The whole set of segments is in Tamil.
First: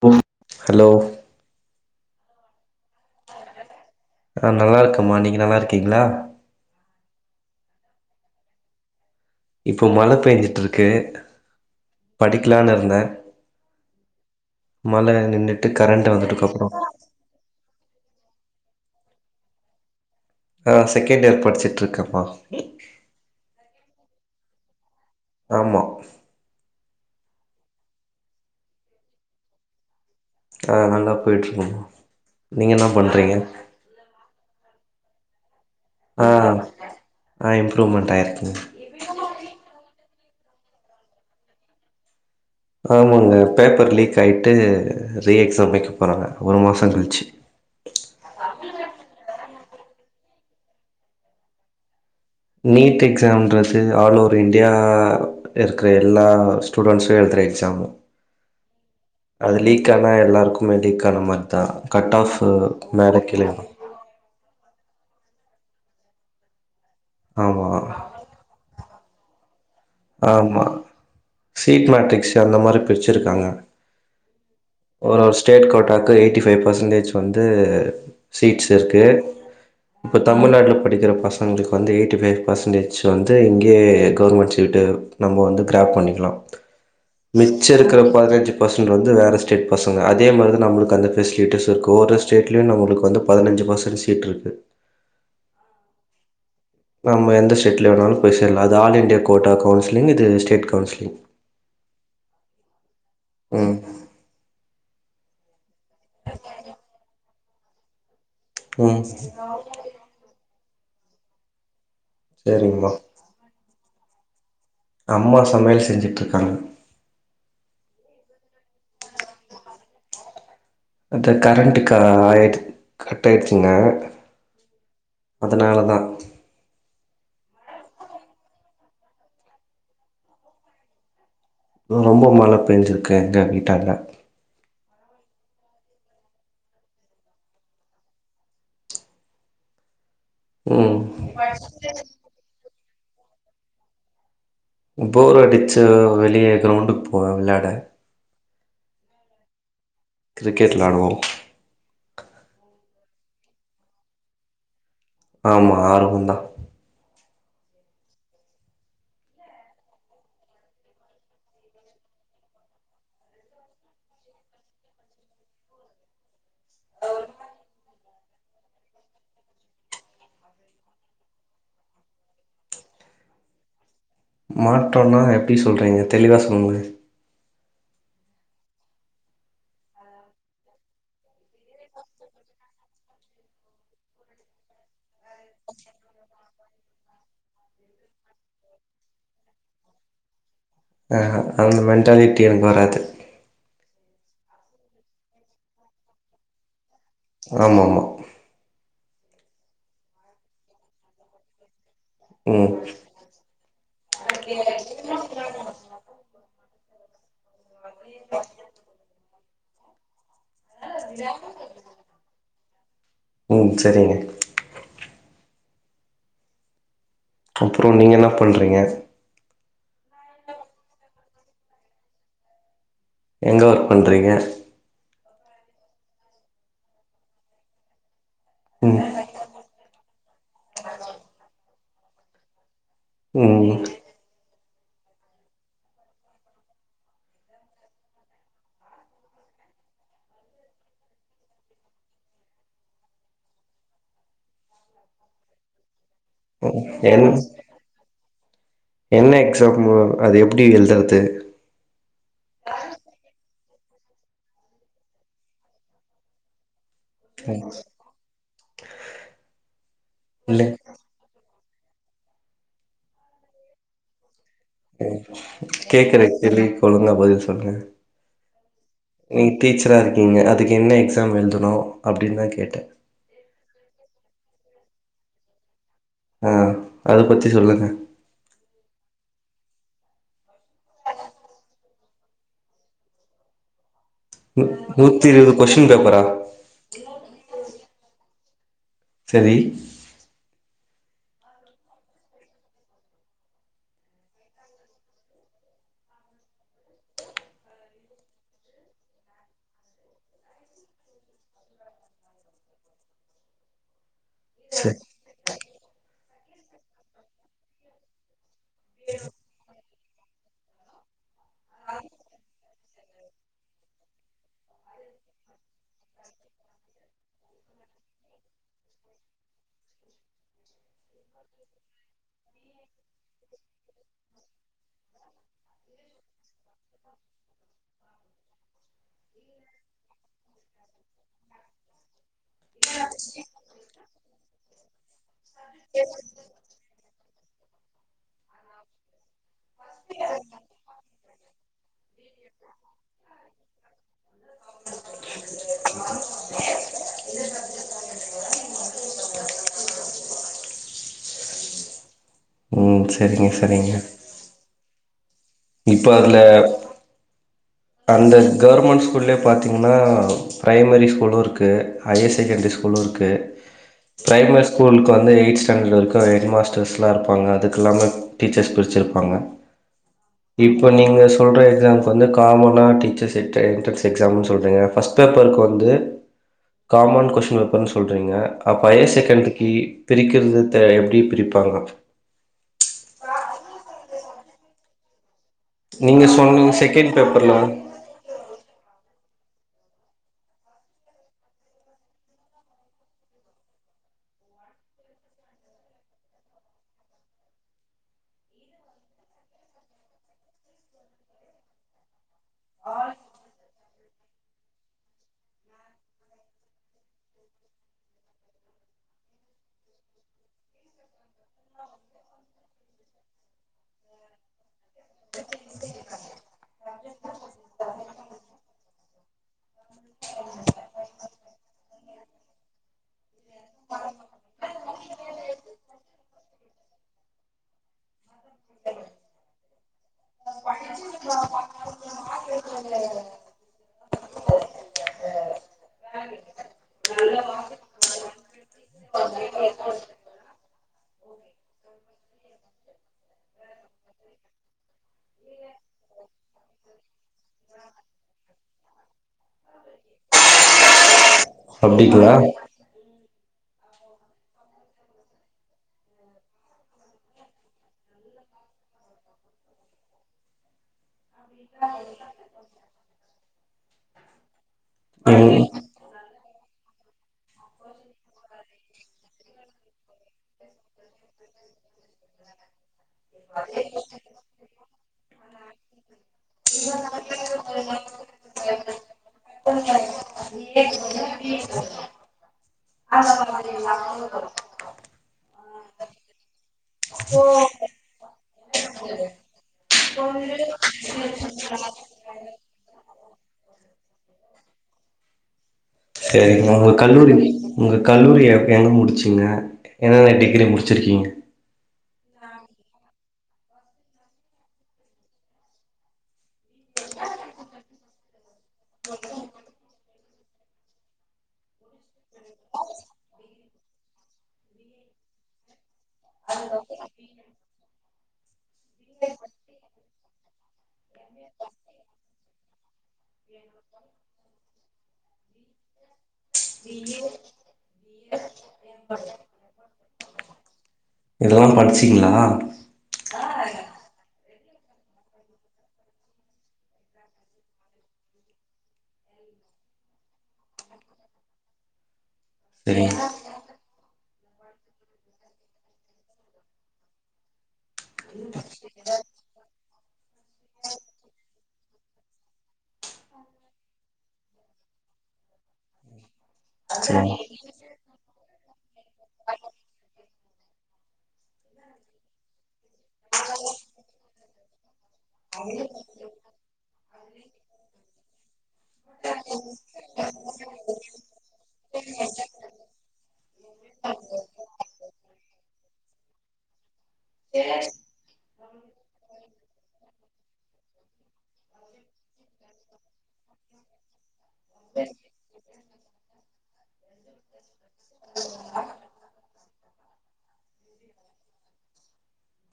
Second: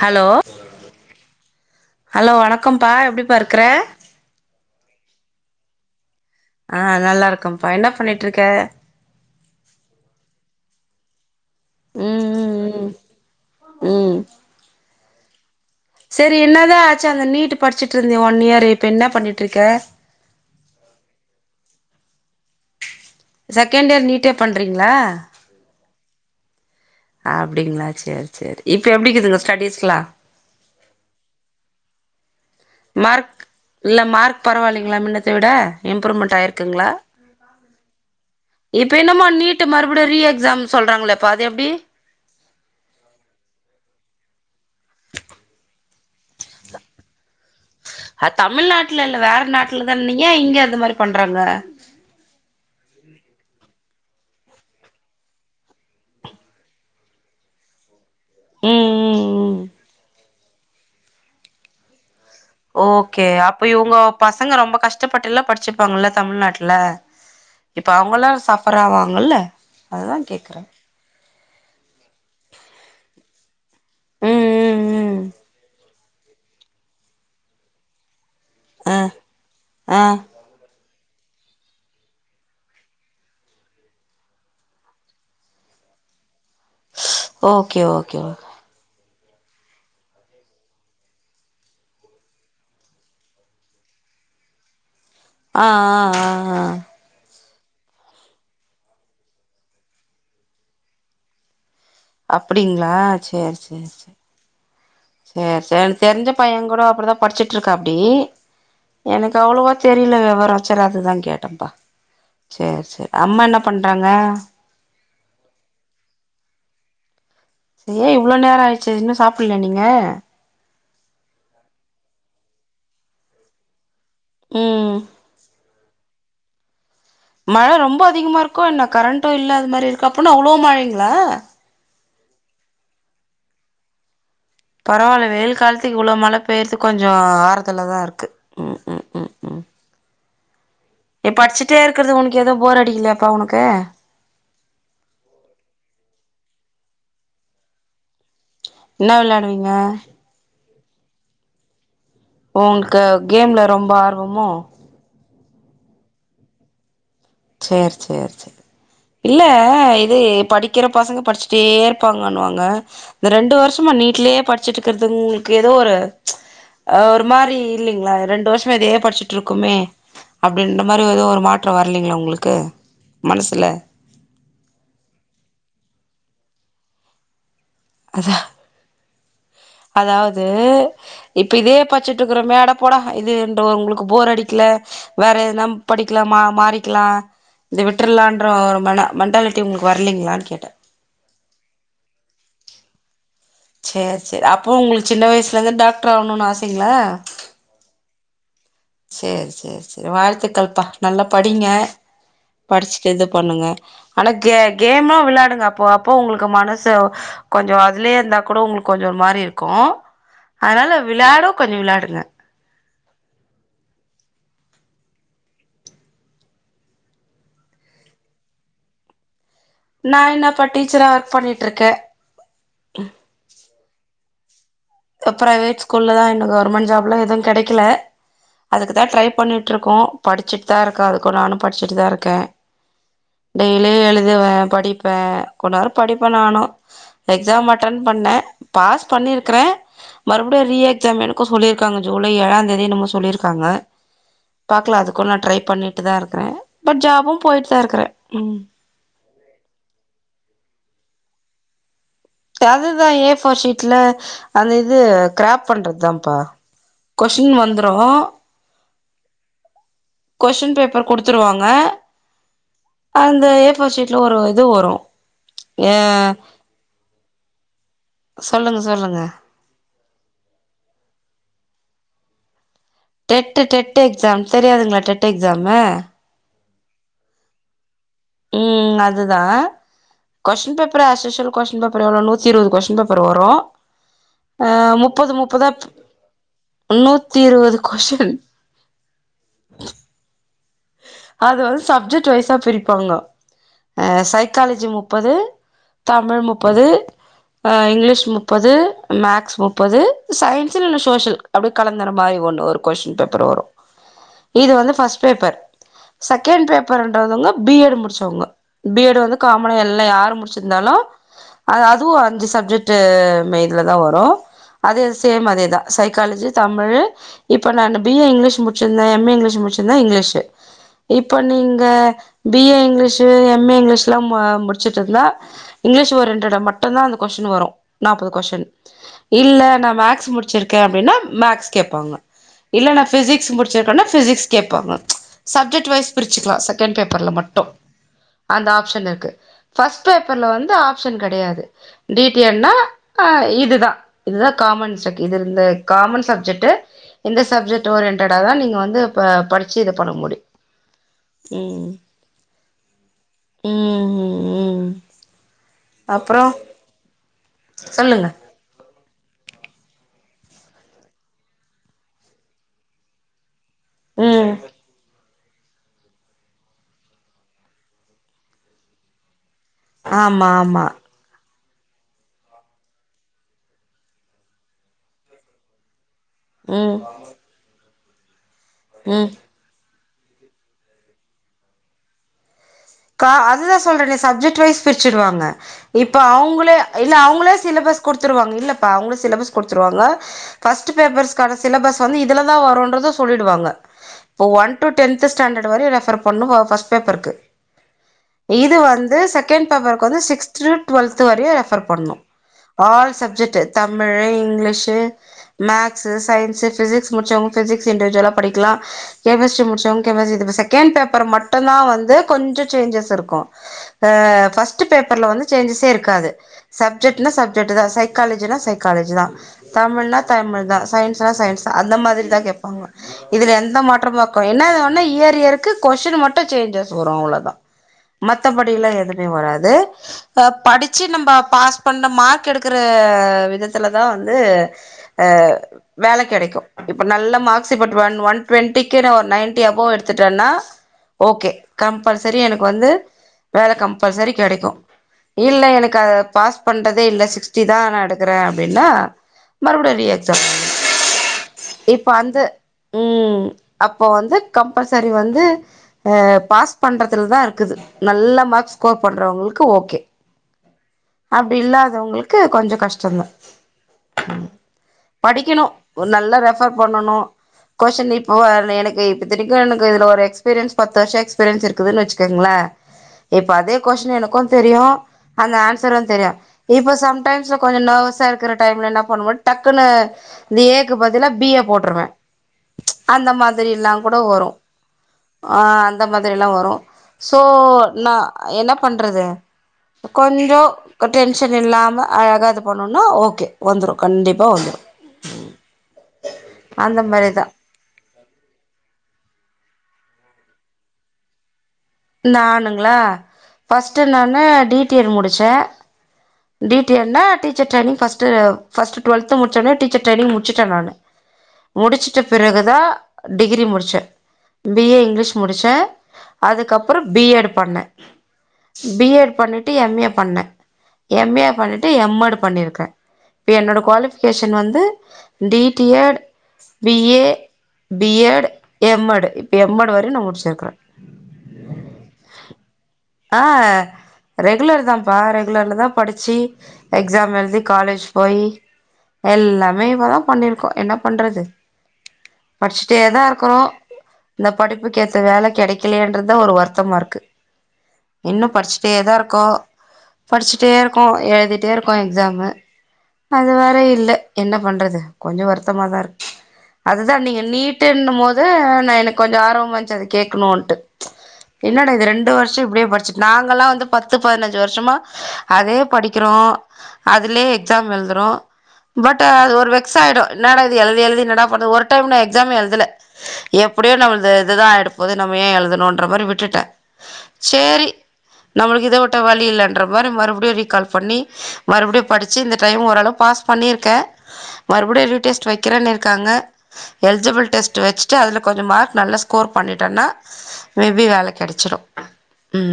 ஹலோ ஹலோ ஹலோ வணக்கம்ப்பா எப்டிப்பா இருக்கற மா நீங்க நல்லா இருக்கீங்களா ஆஹ் நல்லா இருக்கும்ப்பா என்ன பண்ணிட்டு இருக்க இப்போ மழை பெஞ்சுட்டு இருக்கு ம் படிக்கலான்னு ம் இருந்தேன் மலை நின் சரி என்னதான் ஆச்சு அந்த நீட் படிச்சுட்டு இருந்தியே ஒன் இயரு இப்ப என்ன பண்ணிட்டுருக்க நா செகண்ட் இயர் படிச்சிட்டு இருக்கேன் பா செகண்ட் இயர் நீட்டே பண்றீங்களா ஆமா அப்டிங்களா சேரி சேரி இப்ப எப்டிக்குதுங்க ஸ்டடிஸ்லா ஆ நல்லா போயிட்டு இருக்கங்க மார்க் இல்ல மார்க் பரவால்லயா ல்லா மின்னத்த விட இம்ப்ரூவ்மெண்ட் ஆயிருக்குங்களா ரொம்ப டயேர்ட் இப்ப என்னமோ நீட்டு மறுபடியும் ரிஏக்ஐம் எக்ஸாம் சொல்றாங்களேப்பா அது எப்டி ஆமாங்க பேப்பர் லீக் ஆயிட் ரீ எக்ஸாம் வைக்க போறாங்க ஒரு மாசம் கழிச்சு க்ளதான ஏன் இங்க அது மாரி பண்றாங்க நீட் எக்ஸாம்ன்றது ஆல் ஓவர் இந்தண்டியா இருக்கிற எல்லா ஸ்டூடெஸ்ம் எழுதுகிற எக்ஸாம் ம் ம் அது ம் லீக் ஆனா எல்லாருக்கும் லீக்கானமாரிதா கட் ஆஃப் மேல ஓகே கீழ ஏறு அப்ப இவங்கோ பசங்க ரொம்ப கஷ்டப் பட்ட எல்லாம் படிச்சிருப்பாங்கல்ல தமிழ்நாட்டுல ஆமா இப்ப அவங்கல்லாம் சப்பரராங்க ஆவாங்கல்ல அதுதா கேக்குறே ஆமா சீட் மேட்ரிக்ஸ் அந்த மாரி பிரிச்சிருக்காங்க ம் ம் ஒரு ம் ஒரு ஸ்டேட் கோட்டாக்கு எயிட்டி ஃபைவ் பர்சன்டேஜ் வந்து சீட்ஸ் ஆ இருக்குது ஆ இப்போ தமிழ்நாட்டில படிக்கிற பசங்களுக்கு வந்து எயிட்டி பை பர்சன்டேஜ் வந்து இங்கே கவர்மெண்ட் வத்துட்டு நம்ம வந்து கிராப் பண்ணிக்கலாம் மிச்ச ஓகே இருக்கிற ஓகே ஓகே பதிநஞ்சு பர்சன் வந்து வந்து வேறு ஸ்டேட் பசங்க அதே மாரி தான் நம்ளுக்கு அந்த ஃபெசிலிட்டிஸ் இருக்கு ஒ் ஸ்டேட்லே நம்ளுக்கு வந்து பதினஞ்சு பர்சன்ட் சீட் இருக்கு ஆ ஆ ஆ ஆ ஆமா எந்த எந்த ஸ்டேட்ல போய் சேரலாம் அது ஆல்லின்டிய கோட்டா கவுன்சிலங் இது ஸ்டேட் கவுன்சிலிங் அப்டிங்களா சேரி ம் சேரி சேரி சேரி சே தெரிஞ்ச பைய கூட அப்டிதான் படிச்சிட்டு விட்டு இருக்க அப்டி ம் எனக்கு அவ்வளவா தெரியல விவரம் பச்சராத தங்கேட்டேபா சேரி சரிங்கம்மா சேரி அம்மா என்ன பண்றாங்க அம்மா சமையல் செஞ்சுட்டுருக்காங்க ஏ இவ்ளோ நேரோ ஆயிடுச்சு இன்னு சாப்டலயா நீங்க அத கரண்ட்க ஆயடு கட் ஆயிடுச்சிங்க ம் அதனாலதா உம் மழ ரொம்ப அதிகமா இருக்கோ என்ன கரண்ட்டு இல்ல அது மாரி இருக்கு அப்போனா அவ்ளோ மழைங்களா ரொம்ப மழை பெஞ்சிருக்கு எங்க வீட்டாண்ட பரவால்ல வெயில் காலத்துக்கு இவ்ளோ மழ பெய்யறது கொஞ்சோ ஆறுதலாதா இருக்கு உம் உம் உம் உம் ம் ஏ படிச்சுட்டே இருக்குறது உனக்கு எது போர் அடிக்கலையா பா உனக்கு போர் அடிச்ச வெளியே கிரவுண்டுக்கு போவேன் வெளையாட என்னா விளையாடுவீங்க கிரிக்கெட் விளையாடுவோம் உங்களுக்கு கேம்ல ரொம்ப ஆர்வமோ ஆமா ஆர்வோம் தான் செரி செரி செரி இல்ல இது படிக்கிற பசங்க படிச்சிட்டே இருப்பாங்கன்னுவாங்க இந்த ரெண்டு வருஷமா வீட்டிலேயே படிச்சுட்டு இருக்கிறது உங்களுக்கு ஏதோ ஒரு ஒரு மாதிரி இல்லைங்களா ரெண்டு வருஷமா இதையே படிச்சுட்டு இருக்குமே அப்படின்ற மாதிரி ஏதோ ஒரு மாற்றம் வரலீங்ளா உங்குளுக்கு மனசுல மாற்றோனா எப்டி சொல்றீங்க தெளிவா சொல்லுங்க அத அதாவது இப்ப இதே பச்சிட்டுயிருக்கோமே அட போடா இதுன்றுஉங்களுக்கு போர் அடிக்ல வேற எதுனாப் படிக்லாமா மாறிக்கலாம் இத விட்டுறலாம் என்ற மென்டாலிட்டி உங்களுக்கு வரலீங்களான்னு கேட்டே ஆஹ் அந்த மென்டாலிட்டி எனக்கு வராது செரி செரி அப்போ உங்களுக்கு சின்ன வயசுல இருந்து டாக்டர் ஆகணுன்னனு ஆசைங்களா ஆமா ஆமா சேரி சேரி சேரி வாழ்த்துக்கள்ப்பா நல்லா படிங்க ம் படிச்சுட்டு இது பண்ணுங்க ஆனா கே கேமு விளையாடுங்க அப்போ அப்போ உங்களுக்கு மனசு [unintelligible] கொஞ்சம் அதலையே இருந்த கூட உங்களுக்கு கொஞ்சம் ஒரு மாரிரும் உஹம் அதனால விளையாடு கொஞ்ச விளையாடுங்க உம் செரிங்க அப்றோ நீங்க என்ன பண்றீங்க நான் என்னப்பா டீச்சரா ஒர்க் பண்ணிட்டுருக்கேன் எங்க ஒர்க் பண்றீங்க ஆ பிரைவேட் ஸ்கூல்லதா இன்னு கவர்மெண்ட் ஜாப்லா எதும் கெடைக்கல அதுக்குதா ம் ட்ரை பண்ணிட்ருக்கோ படிச்சுட்டுதா இருக்க அதுக்கு நானும் படிச்சுட்டுதா இரு [unintelligible] ம் டெய்லி எழுதுவே படிப்பேன் கொஞ்ச நேரோம் படிப்பேன் நானும் எக்ஸாம் அட்டன் பண்ணேன் பாஸ் பண்ணியிருக்றேன் மறுபடியும் ரீ எக்ஸாம் இருக்கும் சொல்லிருக்காங்க ஜூலை ஏழாந் தேதி என்னமோ சொல்லிருக்காங்க பாக்கலாம் அதுக்கும் நான ட்ரை பண்ணிட்டு தான் இருக்குறேன் பட் என் ஜாபும் போயிட்டு தான் இருக்குறேன் ம் என்ன எக்ஸாமு அது எப்டி [unintelligible] அதுதான் ஏ ஃபோர் சீட் வீட்ல அந்த இது கிராப் பண்றது தாப்பா கொஸ்டின் ம் வந்துரும் இல்ல கொஸ்டின் பேப்பர் குடுத்துருவாங்க ஆ அந்த ஏஃபோர் சீட்ல ஒரு இது வரு ஏ கேக்குறே தெரில இப்ப ஒழுங்கா பதில் சொல் சொல்லுங்க சொல்லுங்க சொல்லுங்க நீங் டீச்சரா இருக்கீங்க அதுக்கு என்ன எக்ஸாம் எழுதுனும் அப்டின் தான் கேட்டே டெட் டெட் எக்ஸாம் தெரியாதுங்களா டெட் எக்ஸாமு ஹா அத பத்தி சொல்லுங்க ம் அதுதான் question paper as usual question paper எவ்ளோ நூத்தி இருபது கொஸ்டின் பேப்பர் வரும் நூ ஹா நூத்தி முப்பது இருவது முப்பதா கொஸ்டின் பேப்பரா முன்னூத்தி இருவது கொஸின் செரி அது வந்து சப்ஜெக்ட் வைஸா பிரிப்பாங்க அ சைக்காலஜி முப்பது தமிழ் முப்பது அ இங்கிலீஷ் முப்பது மேக்ஸ் முப்பது சயின்ஸ் இ இல்ல சோசியல் அப்டியே கலந்துற மாரி ஒண்ணு ஒரு கொஸ்டின் பேப்பர் வரும் இது வந்து ச ஃபஸ்ட் பேப்பர் செகண்ட் பேப்பர்ன்றதுவங்க பிஎட் முடிச்சவங்க பி எட் வந்து காமனா இல்ல யாரும் முடிச்சிருந்தாலும் அ அதுவும் அஞ்சு சப்ஜெக்ட் டெட் மதுல தான் வரும் அதே சேம் அதேதான் சைக்காலஜி தமிழ் இப்ப நான் பி ஏ இங்கிலீஷ் முடிச்சிருந்தேன் எம் ஏ இங்கிலீஷ் முடிச்சிருந்தன் இங்கிலீஷ் இப்போ நீங்க B A English M A English எல்லா முடிச்சட்டு இருந்தா இங்கிலீஷ் ஒரு ரெண்டு இடம் மட்டும்தான் அந்த கொஸ்டின் வரும் நாப்பது கொஸ்டின் இல்ல நான் மேக்ஸ் முடிச்சிருக்கேன் அப்டின்னா மேக்ஸ் கேப்பாங்க இல்ல நான் பிசிக்ஸ் முடிச்சிருக்கேனா பிசிக்ஸ் கேப்பாங்க சப்ஜெக்ட் வைஸ் பிரிச்சிக்கலாம் செகண்ட் பேப்பர்ல மட்டும் ட்டோ அந்த ஆஃப்ஷன் இருக்கு ஃபஸ்ட் பேப்பர்ல வந்து ஆப்ஷன் கெடையாது டிடியல்ன்னா இது தான் இதுதான் காமன் செக் இது இந்த காமன் சப்ஜெக்ட் இந்த சப்ஜெக்ட் ஓரியன்ட்டாடா தான் நீங்கள வந்து இ படிச்சி இது பண்ண முடியும் ம்ம் உம் செரிங்க செரிங்க ம் இப்ப அதுல அப்றோ சொல்லுங்க அந்த கேவர்மெண்ட் ஸ்கூ ஸ்கூல்லேயே பார்த்தீங்கன்னா பிரைமரி ஸ்கூலும் இருக்கு ஹையர் செகண்ரி ஸ்கூலும் இருக்கு ம் பிரைமரி ஸ்கூலுக்கு வந்து எயித் ஸ்டாண்டர்ட்ல வரைக்கும் கேட மஸ்டர்ஸ் எல்லாம் இருப்பாங்க அதுக்கு இல்லாம டீச்சர்ஸ் பிரிச்சிருப்பாங்க ஆமா ஆமா இப்போ நீங்க சொல்ற எக்ஸாம்ஸ்கு வந்து கெ காமனா டீச்சர்ஸ்ட்டா என்டரன்ஸ் எக்ஸாம்னு சொல்றீங்க ஃபர்ஸ்ட் பேப்பருக்கு வந்து ம் காமன் கொஸ்டின் வேப்பர்னு சொல்றீங்க அப்ப ம் ஆயர்சேகண்ரிக்கு பிரிக்கிறது த எப்படி பிரிப்பாங்க டிரஸ் பிருச்சுடு வாங்க இப்ப நீங்க சொன்னீங்க அவங்களே செகண்ட் இல்ல அவங்களே பேப்பர்ல சிலபஸ் கொடுத்துருவாங்க இல்லப்பா அவங்களே சிலபஸ் குடுத்துடுவங்க பஸ்டு போப்பர்ஸ்கான சிலம்பஸ் வந்து இதுலதான் வர்றும்ன்ரது செல்லிடுவாங்க ஒன் டூ டேன்த்து ஸ்டேன்டு வரை ரெஃர்பண்ணிவா பஸ்டுபோப்பருக்கு இது வந்து செகண்ட் பேப்பருக்கு வந்து சிக்ஸ்த் டுவெல்த் வரையும் ரெபர் பண்ணும் all subject Tamil English maths science physics முடிச்சவங்க பிசிக்ஸ் இண்டடிவிஜுவலா படிக்கலாம் கெமிஸ்ட்ரி முடிச்சவங்க கெமிஸ்டரி கேன் பேப்பர் மட்டும்தான் வந்து பஸ்டு சேஞ்சஸ் இருக்கும் பஸ்ட் பேப்பர்ல வந்து சேஞ்ஞசே இருக்காது சப்ஜெட்டுன சப்ஜெட்டு தான் சை சைாக்லஜா சைக்காலஜி தான் தமிழ்னா தமிழ் தான் சயின்ஸ்ன சயின்ஸ் தான் அந்த மாதிரி தான் கேட்பாங்க இதுல எந்த மாற்றமா இரு என்ன இயர் இயருக்கு கொஸின் மட்டும் சேஞ்ச வ அவளவுதான் மத்தபடி எல்லாம் எதுவுமே வராது படிச்சு நம்ம பாஸ் பண்ண மார்க் எடுக்கற விதத்துலதான் வந்து அஹ வேலை கிடைக்கும் இப்ப நல்ல marks one twenty ninety above எடுத்துட்டேன்னா ஓகே கம்பல்சரி எனக்கு வந்து வேலை கம்பல்சரி கிடைக்கும் இல்லை எனக்கு அதை பாஸ் பண்றதே இல்லை சிக்ஸ்ட்டி தான் நான் எடுக்கிறேன் அப்படின்னா மறுபடியும் ரி எக்ஸாம் இப்ப அப்டிங்களா அந்த உம் அப்போ வந்து கம்பல்சரி வந்து பாஸ் பண்றதுலதான் இருக்குது நல்ல மார்க்ஸ் ஸ்கோர் பண்றவங்களுக்கு ஓகே அப்படி இல்லாதவங்களுக்கு கொஞ்சம் கஷ்டம்தான் ம் படிக்கணும் நல்லா ரெஃபர் பண்ணணும் கொஸ்டின் இ ஓஅதுல எனக்கு இப்போ தய்க்கும் எனக்கு இதுல ஒரு எக்ஸ்பீரியன்ஸ் பத்து வருஷம் இருக்குதுன்னு வச்சுக்கோங்களா இப்ப அதே கொஸின் எனக்கும் தெரியும் அந்த ஆன்சரும் தெரியும் இப்ப சம்டைம்ஸ்ல கொஞ்சம் நர்வஸா இருக்கிற டைம்ல என்ன பண்ணது டக்குன்னு இந்த ஏ பதில பி போட்டுருவேன் அந்த மாதிரி எல்லாம் கூட வரும் அஹ அந்த மாதிரிலாம் வரும் சோ நா என்ன பண்ணுறது கொஞ்சம் டென்ஷன் இல்லாம அழகா இது பண்ணுனா ஓகே வந்துடும் கண்டிப்பா வந்துடும் சரிங்க உங்க அந்த கல்லூரி மாரிதா உங்க கல்லூரிய எங்கே முடிச்சிங்க என்னென்ன டிகிரி முடிச்சிருக்கீங்க நன்னுங்களா பஸ்டு நனு டிடியேடு முடிச்சேன் டிடியேடுன்னா டிச்சர் டேயிர்னிங் பஸ்ட் டூவல்த்து முடிச்சேன்னே டிச்சர் டெய்னிங் முடிச்சிட்டே நானு முடிச்சிட்டு பிறகுதான் டிகிரி முடிச்சேன் பி ஏ இங்லிஷ் முடிச்சே அதுக் கப்புறோ பிஎட் பண்ண பிஎட் பண்ணிட்டு எம் ஏ பண்ண எம் ஏ பண்ண எம்மேட் பண்ணிருக்கே இப்ப என்னோட குவாலிபிகேஷன் வந்து D D.Ed B A BEd MEd இப்ப எம்ஏட் வரையும் நா முடிச்சிருக்கேன் இதெல்லா படிச்சிங்களா ஆஹ் ரெகுலர் தான்ப்பா ரெகுலர்லதா படிச்சி எக்ஸாம் எழுதி காலேஜ் போயி எல்லாமே இப்பதா பண்ணிருக்கோம் என்ன பண்றது படிச்சுட்டே சரிங்க தான் இருக்கோனும் இந்த படிப்புக்கு ஏத்த வேலை கிடைக்கலேன்றது இத ஒரு வருத்தமா இருக்கு இன்னு படிச்சிட்டேதா இருக்கோம் படிச்சிட்டே இருக்கோம் எழுதிட்டே இருக்கோம் எக்ஸாமு அது வேற இல்ல என்ன பண்றது கொஞ்ச வருத்தமா தான் இருக்கு அதுதா சரிங்க நீங்க நீட்டுன்னு போது நா எனக்கு கொஞ்ச ஆர்வமா இருச்சு அத கேட்கனுன்ட்டு என்னடா இது ரெண்டு வருஷ இப்டியே படிச்சு நாங்கல்லா வந்து பத்து பதினஞ்சு வருஷமா அதே படிக்கிறோம் அதுலே எக்ஸாம் எழுதுறோம் பட் அது ஒரு வெக்ஸ் ஆயிடு என்னடா இது எழுதி-எழுதி என்னடா பண்ணுவோ ஒரு டைம் நா எக்ஸாம் எழுதல எப்டியோ நம்மளது இதுதா ஆயிட போவுது நாம்ம யான் எழுதும் ன்ற மாரி விட்டுட செரி நம்மளுக்கு இத விட்ட வலி இல்லன்ற மாரி மறுபுடியு ரீ கால் பண்ணி மறுபடியு படிச்சி இந்த டைம் ஓரளவு பாஸ் பண்ணி இருக்கே மறுபடியு ரீ டெஸ்ட் வெக்கறன்னிருக்காங்க இல்லிஜிப்ள் டெஸ்ட் வச்சிட்டு அதுல கொஞ்சம் மார்க் நல்ல ஸ்கோர் பண்ணிட்டனா மேபி வேல கெடச்சிரும்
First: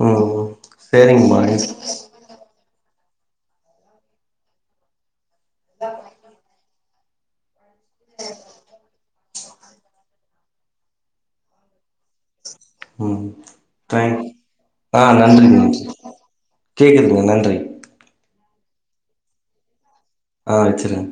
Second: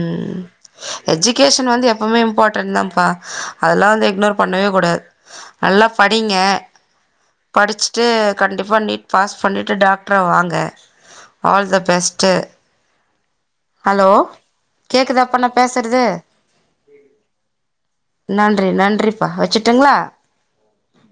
ம் ம் சரிங்கம்மா எஜிகேஷன் வந்து எப்பவுமே இம்பார்ட் டன் பா அதெல்லா வந்து இக்னோர் பண்ணவே கூடாது நல்லா படிங்க படிச்சிட்டு கண்டிப்பா நீட் பாஸ் பண்ணிட்டு டாக்டரா வாங்க ஆல் த பெஸ்ட் ஹலோ ஆஹ் கேக்குதாப்பா நா நன்றிங்க பேசுறது கேக்குதுங்க நன்றி நன்றி நன்றிப்பா வச்சுட்டுங்களா ஆஹ் வச்சுருங்க